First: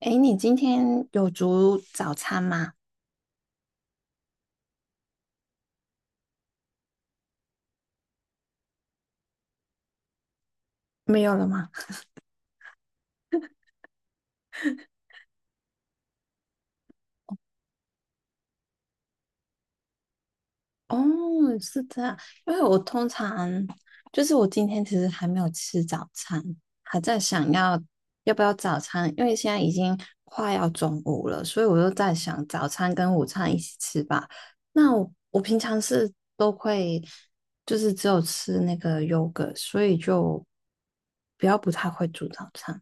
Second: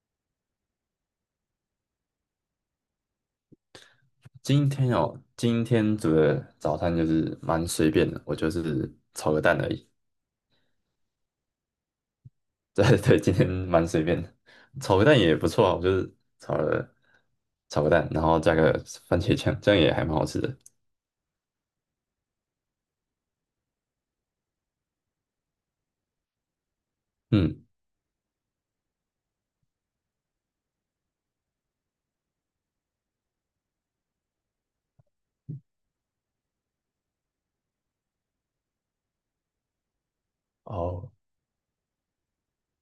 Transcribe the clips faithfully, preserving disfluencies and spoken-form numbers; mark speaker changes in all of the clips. Speaker 1: 哎，你今天有煮早餐吗？
Speaker 2: 今天哦，今天煮的早餐就是蛮随便的，我就是炒个蛋而已。
Speaker 1: 没有了吗？
Speaker 2: 对对，今天蛮随便的，炒个蛋也不错啊。我就是炒了炒个蛋，然后加个番茄酱，这样也还蛮好吃的。
Speaker 1: 哦，是这样，因为我通常就是我今天其实还没有吃早餐，还在想
Speaker 2: 嗯，
Speaker 1: 要要不要早餐，因为现在已经快要中午了，所以我就在想早餐跟午餐一起吃吧。那我我平常是都会就是只有吃那个 yogurt，所以就
Speaker 2: 哦，
Speaker 1: 比较不太会煮早餐。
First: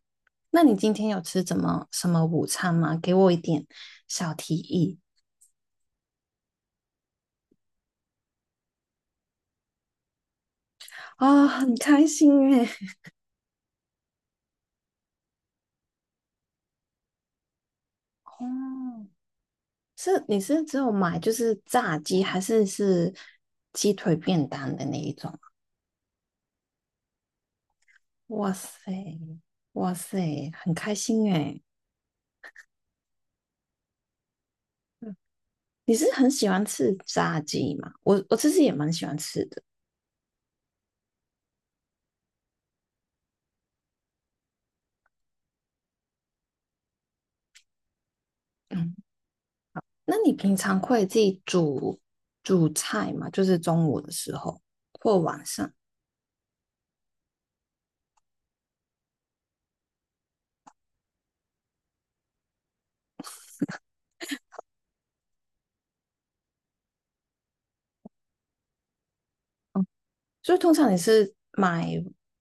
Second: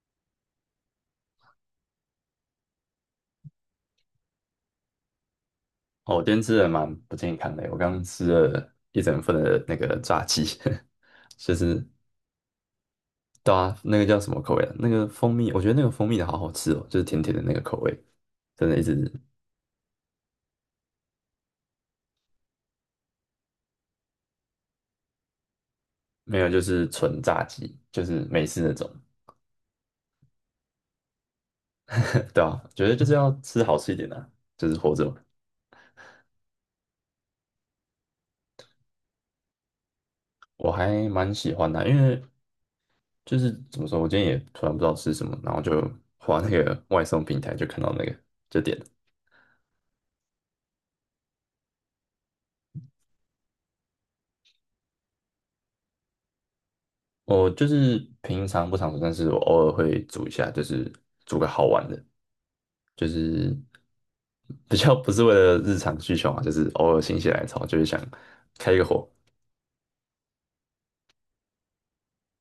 Speaker 1: 那你今天有吃怎么什么午餐吗？给我一点小提议。
Speaker 2: 哦，我今天吃的蛮不健康的，我刚刚吃了一整份的那个炸鸡，
Speaker 1: 啊、哦，
Speaker 2: 就
Speaker 1: 很
Speaker 2: 是
Speaker 1: 开心诶。
Speaker 2: 对啊，那个叫什么口味啊？那个蜂蜜，我觉得那个蜂蜜的好好吃哦，就是甜甜的那个口味，真的一
Speaker 1: 哦，
Speaker 2: 直
Speaker 1: 是你是只有买就是炸鸡，还是是鸡腿便当的那一种啊？
Speaker 2: 没有，就是纯炸鸡，就是美
Speaker 1: 哇
Speaker 2: 式那
Speaker 1: 塞，
Speaker 2: 种。
Speaker 1: 哇塞，很开心诶。
Speaker 2: 对啊，觉得就是要吃好吃一点的啊，就是活着
Speaker 1: 嗯，
Speaker 2: 嘛。
Speaker 1: 你是很喜欢吃炸鸡吗？我我其实也蛮喜欢吃的。
Speaker 2: 我还蛮喜欢的啊，因为就是怎么说，我今天也突然不知道吃什么，然后就滑那个外送平台，就看到那个就点了。
Speaker 1: 嗯，那你平常会自己煮煮菜吗？就是中午的时候或晚上？
Speaker 2: 我就是平常不常煮，但是我偶尔会煮一下，就是煮个好玩的，就是 比较不是为了日常需求嘛，就是偶尔心血来潮，就是想开一个火，
Speaker 1: 所以通常你是买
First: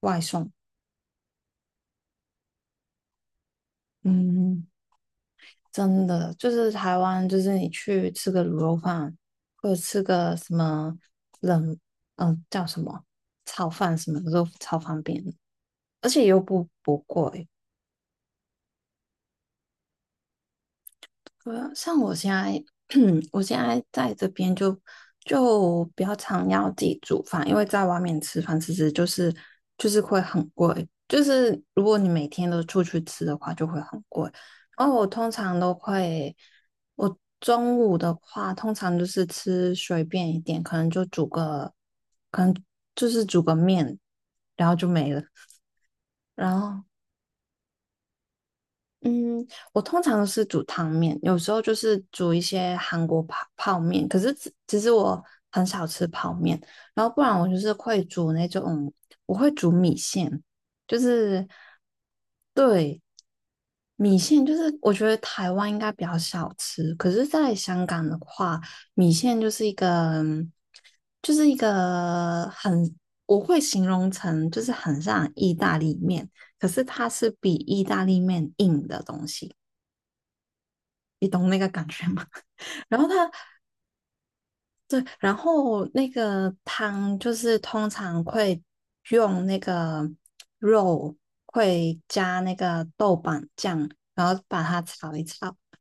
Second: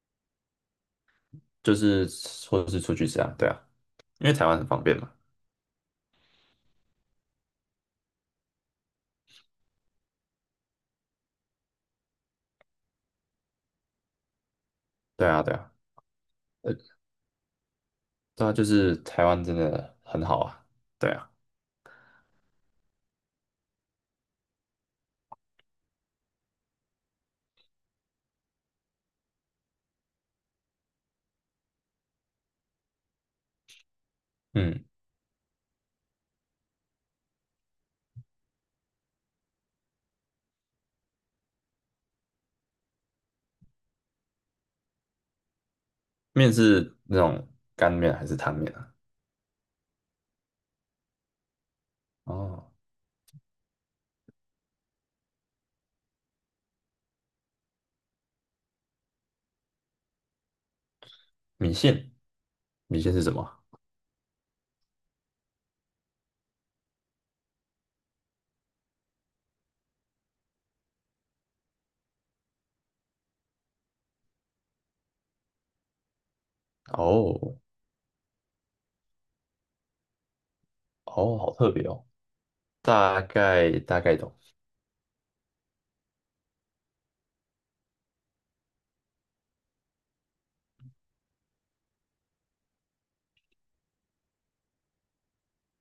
Speaker 1: 外送，
Speaker 2: 就是或者是出去吃啊，对啊，因为台湾很
Speaker 1: 嗯，
Speaker 2: 方便嘛。
Speaker 1: 真的就是台湾，就是你去吃个卤肉饭，或者吃个什么冷，嗯、叫什么炒饭什么的都超方便，
Speaker 2: 对啊，对啊，
Speaker 1: 而且又不
Speaker 2: 呃，
Speaker 1: 不贵。
Speaker 2: 对啊，就是台湾真的很好啊。对啊，
Speaker 1: 对啊，像我现在，我现在在这边就就比较常要自己煮饭，因为在外面吃饭其实就是就是会很贵，就是如果你每天都出去吃的话，就会很贵。
Speaker 2: 嗯，
Speaker 1: 然后我通常都会，我中午的话通常就是吃随便一点，可能就煮个，可能就是煮个面，然后就没了。
Speaker 2: 面
Speaker 1: 然后
Speaker 2: 是那种干面还是汤面啊？
Speaker 1: 嗯，我通常是煮汤面，有时候就是煮一
Speaker 2: 哦，
Speaker 1: 些韩国泡泡面。可是其其实我很少吃泡面，然后不然我就是会煮那种，我会煮米线，就是
Speaker 2: 米线，米
Speaker 1: 对。
Speaker 2: 线是什么？
Speaker 1: 米线，就是我觉得台湾应该比较少吃，可是在香港的话，米线就是一个，就是一个很，我会形容成就是很像意大利面，可是它是比
Speaker 2: 哦，
Speaker 1: 意大利面硬的东西。
Speaker 2: 哦，好特别哦，
Speaker 1: 然后
Speaker 2: 大
Speaker 1: 它
Speaker 2: 概大概懂，
Speaker 1: 对，然后那个汤就是通常会用那个肉，会加那个豆瓣酱，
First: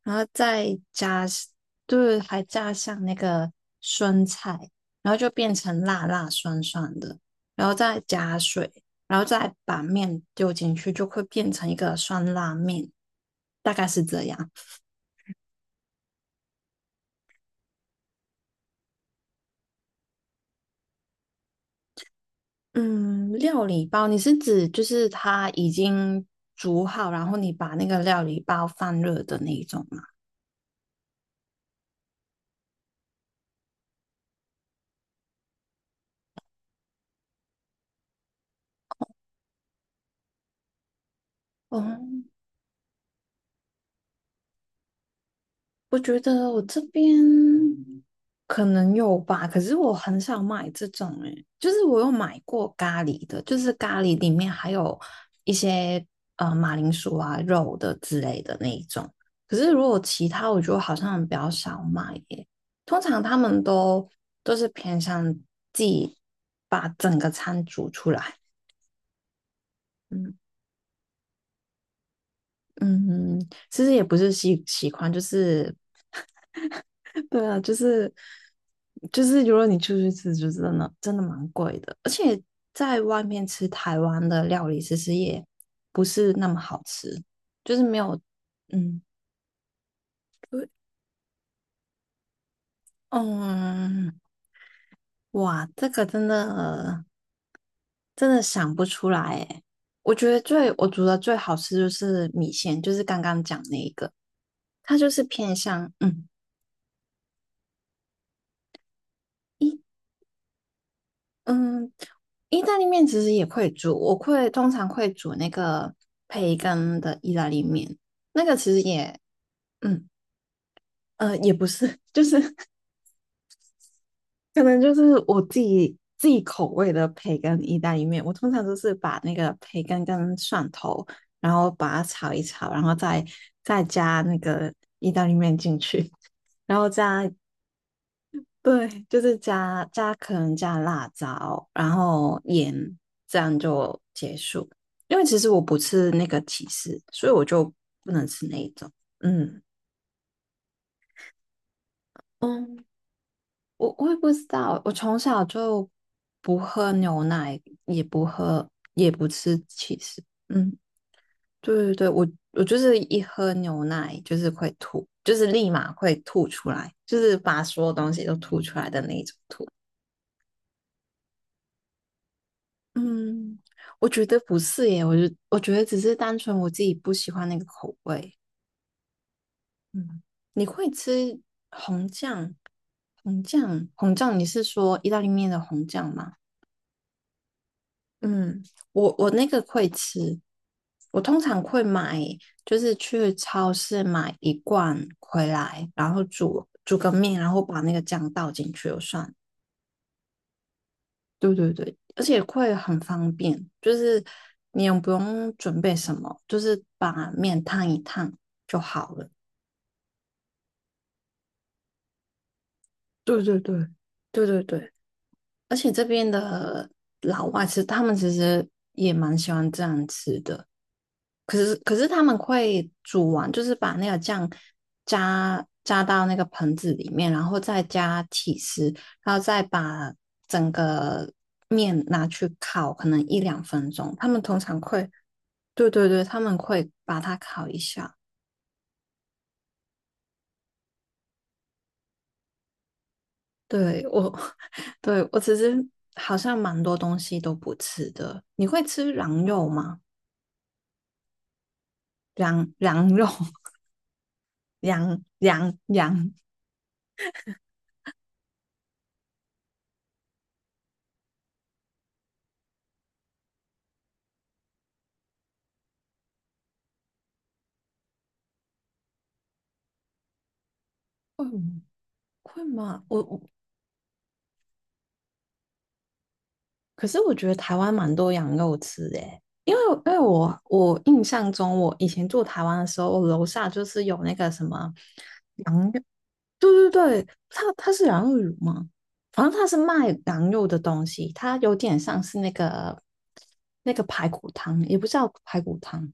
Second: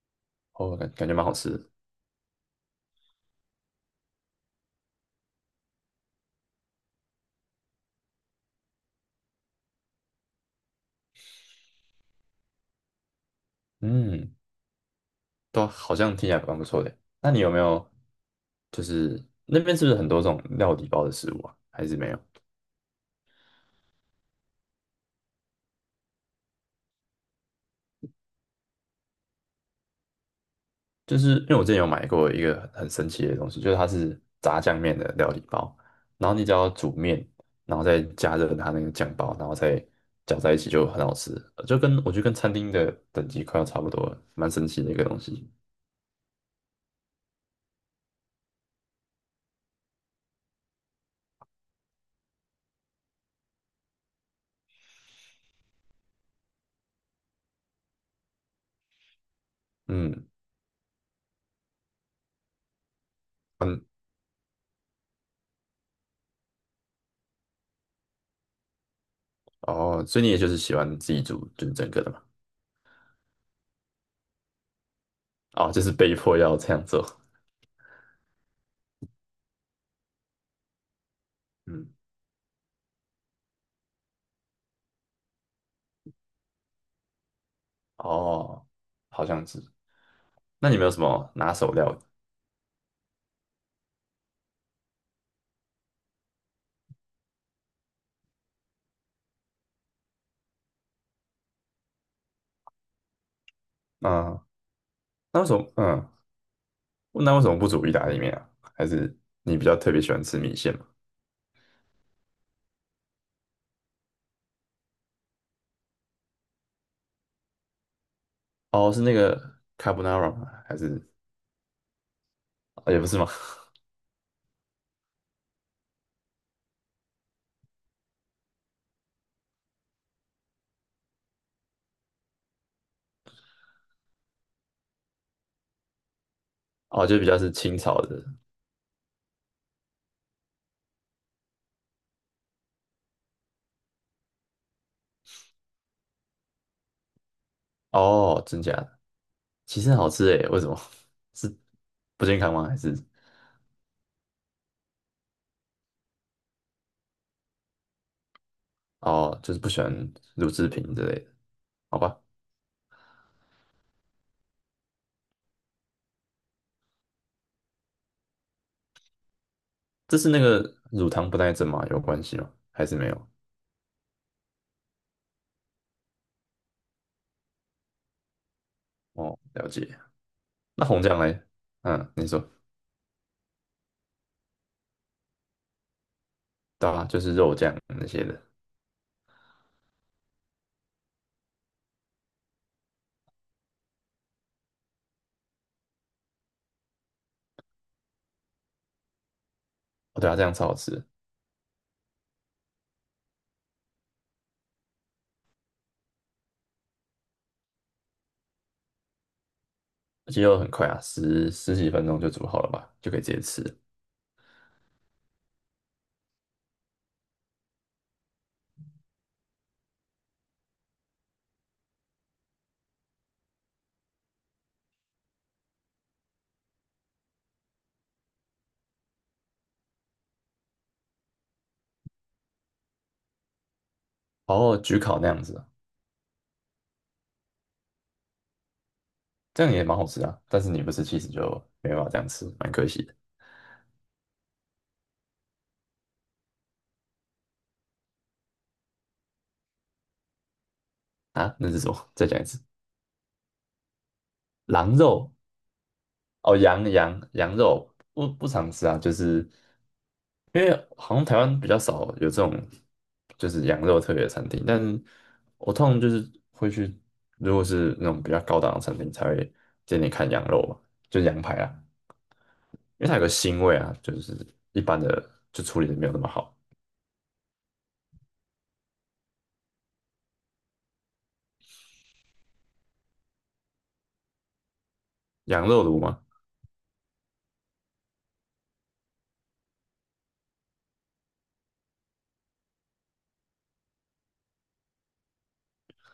Speaker 1: 然后
Speaker 2: 哦，
Speaker 1: 再
Speaker 2: 感感觉蛮
Speaker 1: 加
Speaker 2: 好吃的。
Speaker 1: 就是还加上那个酸菜，然后就变成辣辣酸酸的，然后再加水，然后再把面丢进去，就会变成一个酸辣面，大概是这
Speaker 2: 嗯，
Speaker 1: 样。
Speaker 2: 都好像听起来蛮不错的。那你有没有就是那边是不是很多这种料理包的食物啊？还是没有？
Speaker 1: 嗯，料理包，你是指就是它已经煮好，然后你把那个料理包放热的那一种吗？
Speaker 2: 就是因为我之前有买过一个很神奇的东西，就是它是炸酱面的料理包，然后你只要煮面，然后再加热它那个酱包，然后再搅在一起就很好吃，呃就跟
Speaker 1: 哦，
Speaker 2: 我觉得跟餐厅的等级快要差不多了，蛮神奇的一个东西。
Speaker 1: 我觉得我这边可能有吧，可是我很少买这种诶、就是我有买过咖喱的，就是咖喱里面还有一些呃马铃薯啊、肉的之类的那一种。可是如果其
Speaker 2: 嗯，
Speaker 1: 他，我觉得好像比较少买耶、通常他们
Speaker 2: 嗯，
Speaker 1: 都都是偏向自己把整个餐煮出来。
Speaker 2: 哦，所以你
Speaker 1: 嗯
Speaker 2: 也就是喜欢自己煮就是整个的嘛？
Speaker 1: 嗯，嗯其实也不是喜习惯，就
Speaker 2: 哦，
Speaker 1: 是
Speaker 2: 就是被迫要这样做。
Speaker 1: 对啊，就是就是，如果你出去吃，就真的真的蛮贵
Speaker 2: 嗯，
Speaker 1: 的，而且在外面吃台湾的料理，其实也不是那么好吃，就是没有，
Speaker 2: 哦，
Speaker 1: 嗯，
Speaker 2: 好像是。
Speaker 1: 对，
Speaker 2: 那你们有什么拿手料理？
Speaker 1: 嗯，哇，这个真的真的想不出来诶。我觉得最我煮的最好吃就是米线，就是刚刚讲那一个，
Speaker 2: 嗯，
Speaker 1: 它就是
Speaker 2: 那为什
Speaker 1: 偏
Speaker 2: 么？
Speaker 1: 向
Speaker 2: 嗯，
Speaker 1: 嗯。
Speaker 2: 那为什么不煮意大利面啊？还是你比较
Speaker 1: 一。
Speaker 2: 特别喜欢吃米线吗？
Speaker 1: 嗯，意大利面其实也会煮，我会通常会煮那个培根的意大利面，那个其实
Speaker 2: 哦，是那
Speaker 1: 也，
Speaker 2: 个
Speaker 1: 嗯
Speaker 2: carbonara 吗？还是
Speaker 1: 呃，也不是，就是
Speaker 2: 哦也不是吗？
Speaker 1: 可能就是我自己自己口味的培根意大利面，我通常都是把那个培根跟蒜头，然后把它炒一炒，然后再再加那个意大利面进去，然后
Speaker 2: 哦，就比
Speaker 1: 样。
Speaker 2: 较是清炒的。
Speaker 1: 对，就是加加可能加辣椒，然后盐，这样就结束。因为其实我不吃那个起司，所以我就不能
Speaker 2: 哦，
Speaker 1: 吃那
Speaker 2: 真
Speaker 1: 一
Speaker 2: 假
Speaker 1: 种。
Speaker 2: 的？
Speaker 1: 嗯，
Speaker 2: 其实很好吃诶，为什么？是不健康吗？还
Speaker 1: 嗯，
Speaker 2: 是
Speaker 1: 我我也不知道，我从小就不喝牛奶，也不喝，也不
Speaker 2: 哦，就
Speaker 1: 吃
Speaker 2: 是不喜欢
Speaker 1: 起司。
Speaker 2: 乳制
Speaker 1: 嗯，
Speaker 2: 品之类的？
Speaker 1: 对对
Speaker 2: 好
Speaker 1: 对，
Speaker 2: 吧，
Speaker 1: 我我就是一喝牛奶就是会吐，就是立马会吐出来，就是把所有东西都吐出来的那一种吐。
Speaker 2: 这是那个乳糖不耐症吗？有关系吗？还是没有？
Speaker 1: 嗯，我觉得不是耶，我觉我觉得只是单纯我自己不喜欢那个口味。
Speaker 2: 哦，了解。
Speaker 1: 嗯，你
Speaker 2: 那
Speaker 1: 会
Speaker 2: 红酱嘞？
Speaker 1: 吃红
Speaker 2: 嗯，你说，
Speaker 1: 酱？红酱，红酱，你是说意大利面的红酱吗？
Speaker 2: 对啊，就是肉酱那些的。
Speaker 1: 嗯，我我那个会吃，我通常会买，就是去超市买一罐回来，然后煮煮个面，然后把那个酱倒进去就算。
Speaker 2: 哦，对啊，这样超好吃。
Speaker 1: 对对对，而且会很方便，就是你也不用准备什么，就是把面烫一烫就好了。
Speaker 2: 鸡肉很快啊，十十几分钟就煮好了吧，就可以直接
Speaker 1: 对对
Speaker 2: 吃，
Speaker 1: 对，对对对，而且这边的老外吃，他们其实也蛮喜欢这样吃的。可是可是他们会煮完，就是把那个酱加加到那个盆子里面，然后再加起司，然后再把整个面拿去烤，可能一两分钟。他们通
Speaker 2: 然后
Speaker 1: 常
Speaker 2: 焗
Speaker 1: 会。
Speaker 2: 烤那样子啊，
Speaker 1: 对对对，他们会把它烤一下。
Speaker 2: 这样也蛮好吃啊。但是你不吃其实就没办法这样吃，蛮可惜的
Speaker 1: 对我，对我其实好像蛮多东西都不吃的。你会吃羊肉吗？
Speaker 2: 啊。那是什么？再讲一次，
Speaker 1: 羊羊肉，
Speaker 2: 狼
Speaker 1: 羊
Speaker 2: 肉
Speaker 1: 羊羊，
Speaker 2: 哦，羊羊羊肉不不常吃啊，就是因为好像台湾比较少有这种就是羊肉特别的餐厅，但是我通常就是会去，如果是那种比较高档的餐厅才会点点看羊肉嘛，就羊
Speaker 1: 会
Speaker 2: 排啊。
Speaker 1: 吗会吗？
Speaker 2: 因为它有
Speaker 1: 我
Speaker 2: 个
Speaker 1: 我，
Speaker 2: 腥味啊，就是一般的就处理的没有那么好。
Speaker 1: 可是我觉得台湾蛮多羊肉吃的耶，因为因为我我印象中，我以前住台湾的时候，我楼下就是有那个什么
Speaker 2: 羊肉炉吗？
Speaker 1: 对对对，它它是羊肉乳吗？反正它是卖羊肉的东西，它有点像是那个那个排骨汤，也不叫排骨汤。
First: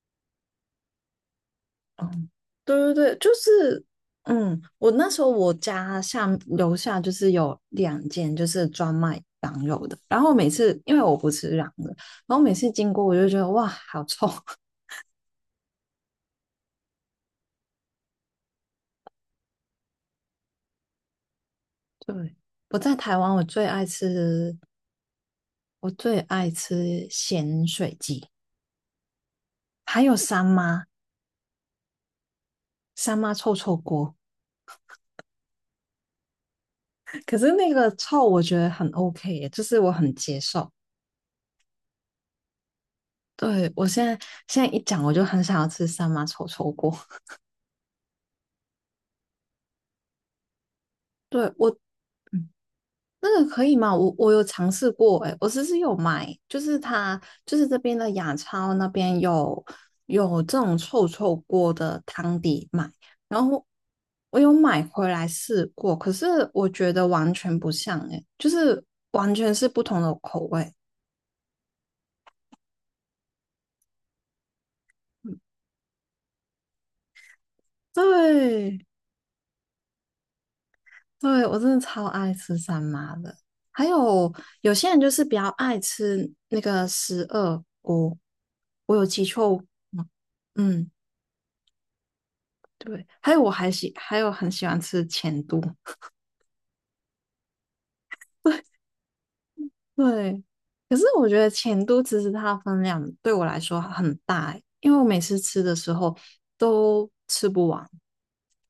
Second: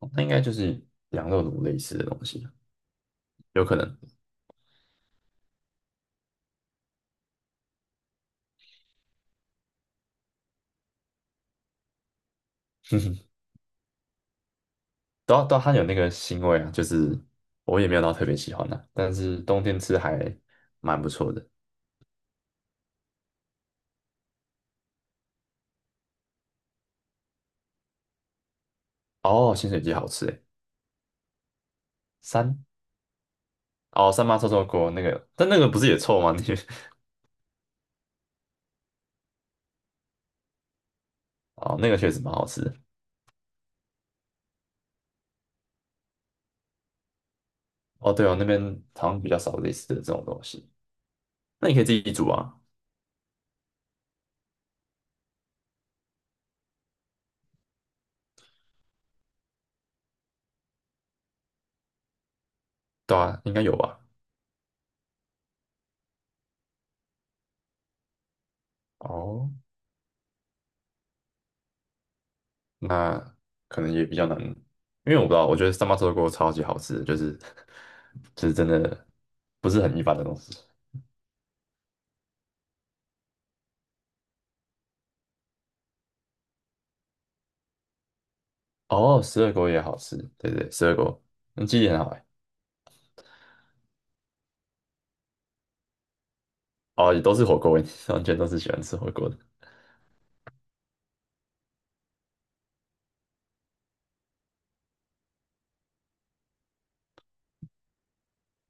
Speaker 2: 哦，那应该就是羊肉炉类似的
Speaker 1: 哦，
Speaker 2: 东西，
Speaker 1: 对对对，就
Speaker 2: 有可
Speaker 1: 是
Speaker 2: 能。
Speaker 1: 嗯，我那时候我家下楼下就是有两间就是专卖羊肉的，然后每次因为我不吃羊的，然后每次经过我就 觉得哇，好臭。
Speaker 2: 都都它有那个腥味啊，就是我也没有到特别喜欢的、但是冬天吃还蛮不错的。
Speaker 1: 对，我在台湾我最爱吃我最爱吃咸水鸡，
Speaker 2: 哦，鲜水鸡
Speaker 1: 还
Speaker 2: 好
Speaker 1: 有
Speaker 2: 吃
Speaker 1: 三
Speaker 2: 诶，
Speaker 1: 妈。
Speaker 2: 三
Speaker 1: 三妈臭臭
Speaker 2: 哦
Speaker 1: 锅，
Speaker 2: 三妈臭臭锅那个，但那个不是也臭吗？那个
Speaker 1: 可是那个臭我觉得很 OK耶，就是我很接受。
Speaker 2: 哦那个确实蛮好吃的，
Speaker 1: 对，我现在现在一讲我就很想要吃三妈臭臭锅。
Speaker 2: 哦对哦，那边好像比较少类似的这种东西，
Speaker 1: 对
Speaker 2: 那
Speaker 1: 我，
Speaker 2: 你
Speaker 1: 嗯
Speaker 2: 可以自己煮啊，
Speaker 1: 那个可以吗？我我有尝试过，欸哎，我其实有买，就是它就是这边的雅超那边有有这种臭臭锅的汤底买，
Speaker 2: 对啊，
Speaker 1: 然
Speaker 2: 应该
Speaker 1: 后
Speaker 2: 有吧？
Speaker 1: 我有买回来试过，可是我觉得完全不像，欸哎，就是完
Speaker 2: 哦，
Speaker 1: 全是不同的口味。
Speaker 2: 那可能也比较难，因为我不知道，我觉得三八臭豆锅超级好吃就是 就是真
Speaker 1: 对，
Speaker 2: 的不是很一般的东西。
Speaker 1: 对，我真的超爱吃三妈的。还有有些人就是比较爱吃那个十二锅，我有
Speaker 2: 哦，
Speaker 1: 记
Speaker 2: 十二
Speaker 1: 错
Speaker 2: 锅也好
Speaker 1: 吗？
Speaker 2: 吃，对对，十
Speaker 1: 嗯，
Speaker 2: 二锅，嗯，记忆很好哎。
Speaker 1: 对。还有我还喜，还有很喜欢吃钱都。
Speaker 2: 哦，也都是火锅味，完全都是喜欢吃火锅的。
Speaker 1: 对，可是我觉得钱都其实它的分量对我来说很大欸，因为我每次吃的时候都吃不完。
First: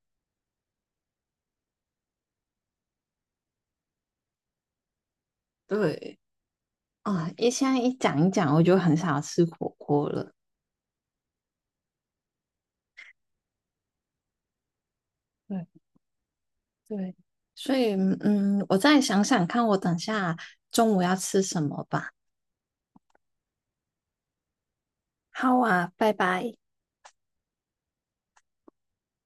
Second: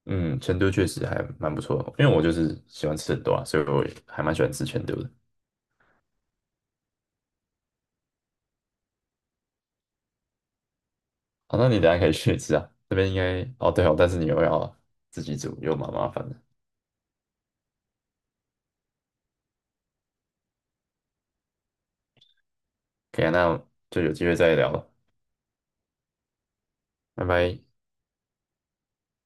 Speaker 2: 嗯，成都确实还蛮不错的，因为我就是喜欢吃很多啊，所以我也还蛮喜欢吃成都的。
Speaker 1: 对，啊，一现在一讲一讲，我就很想要吃火锅了。
Speaker 2: 好，那你等一下可以去吃啊，这边应该哦对哦，但是你又要自己煮，
Speaker 1: 对。
Speaker 2: 又蛮麻烦的。
Speaker 1: 对，所以嗯，我再想想看，我等下中午要吃什么吧。
Speaker 2: 可以啊，那就有机会再聊了，
Speaker 1: 好啊，拜拜。
Speaker 2: 拜拜。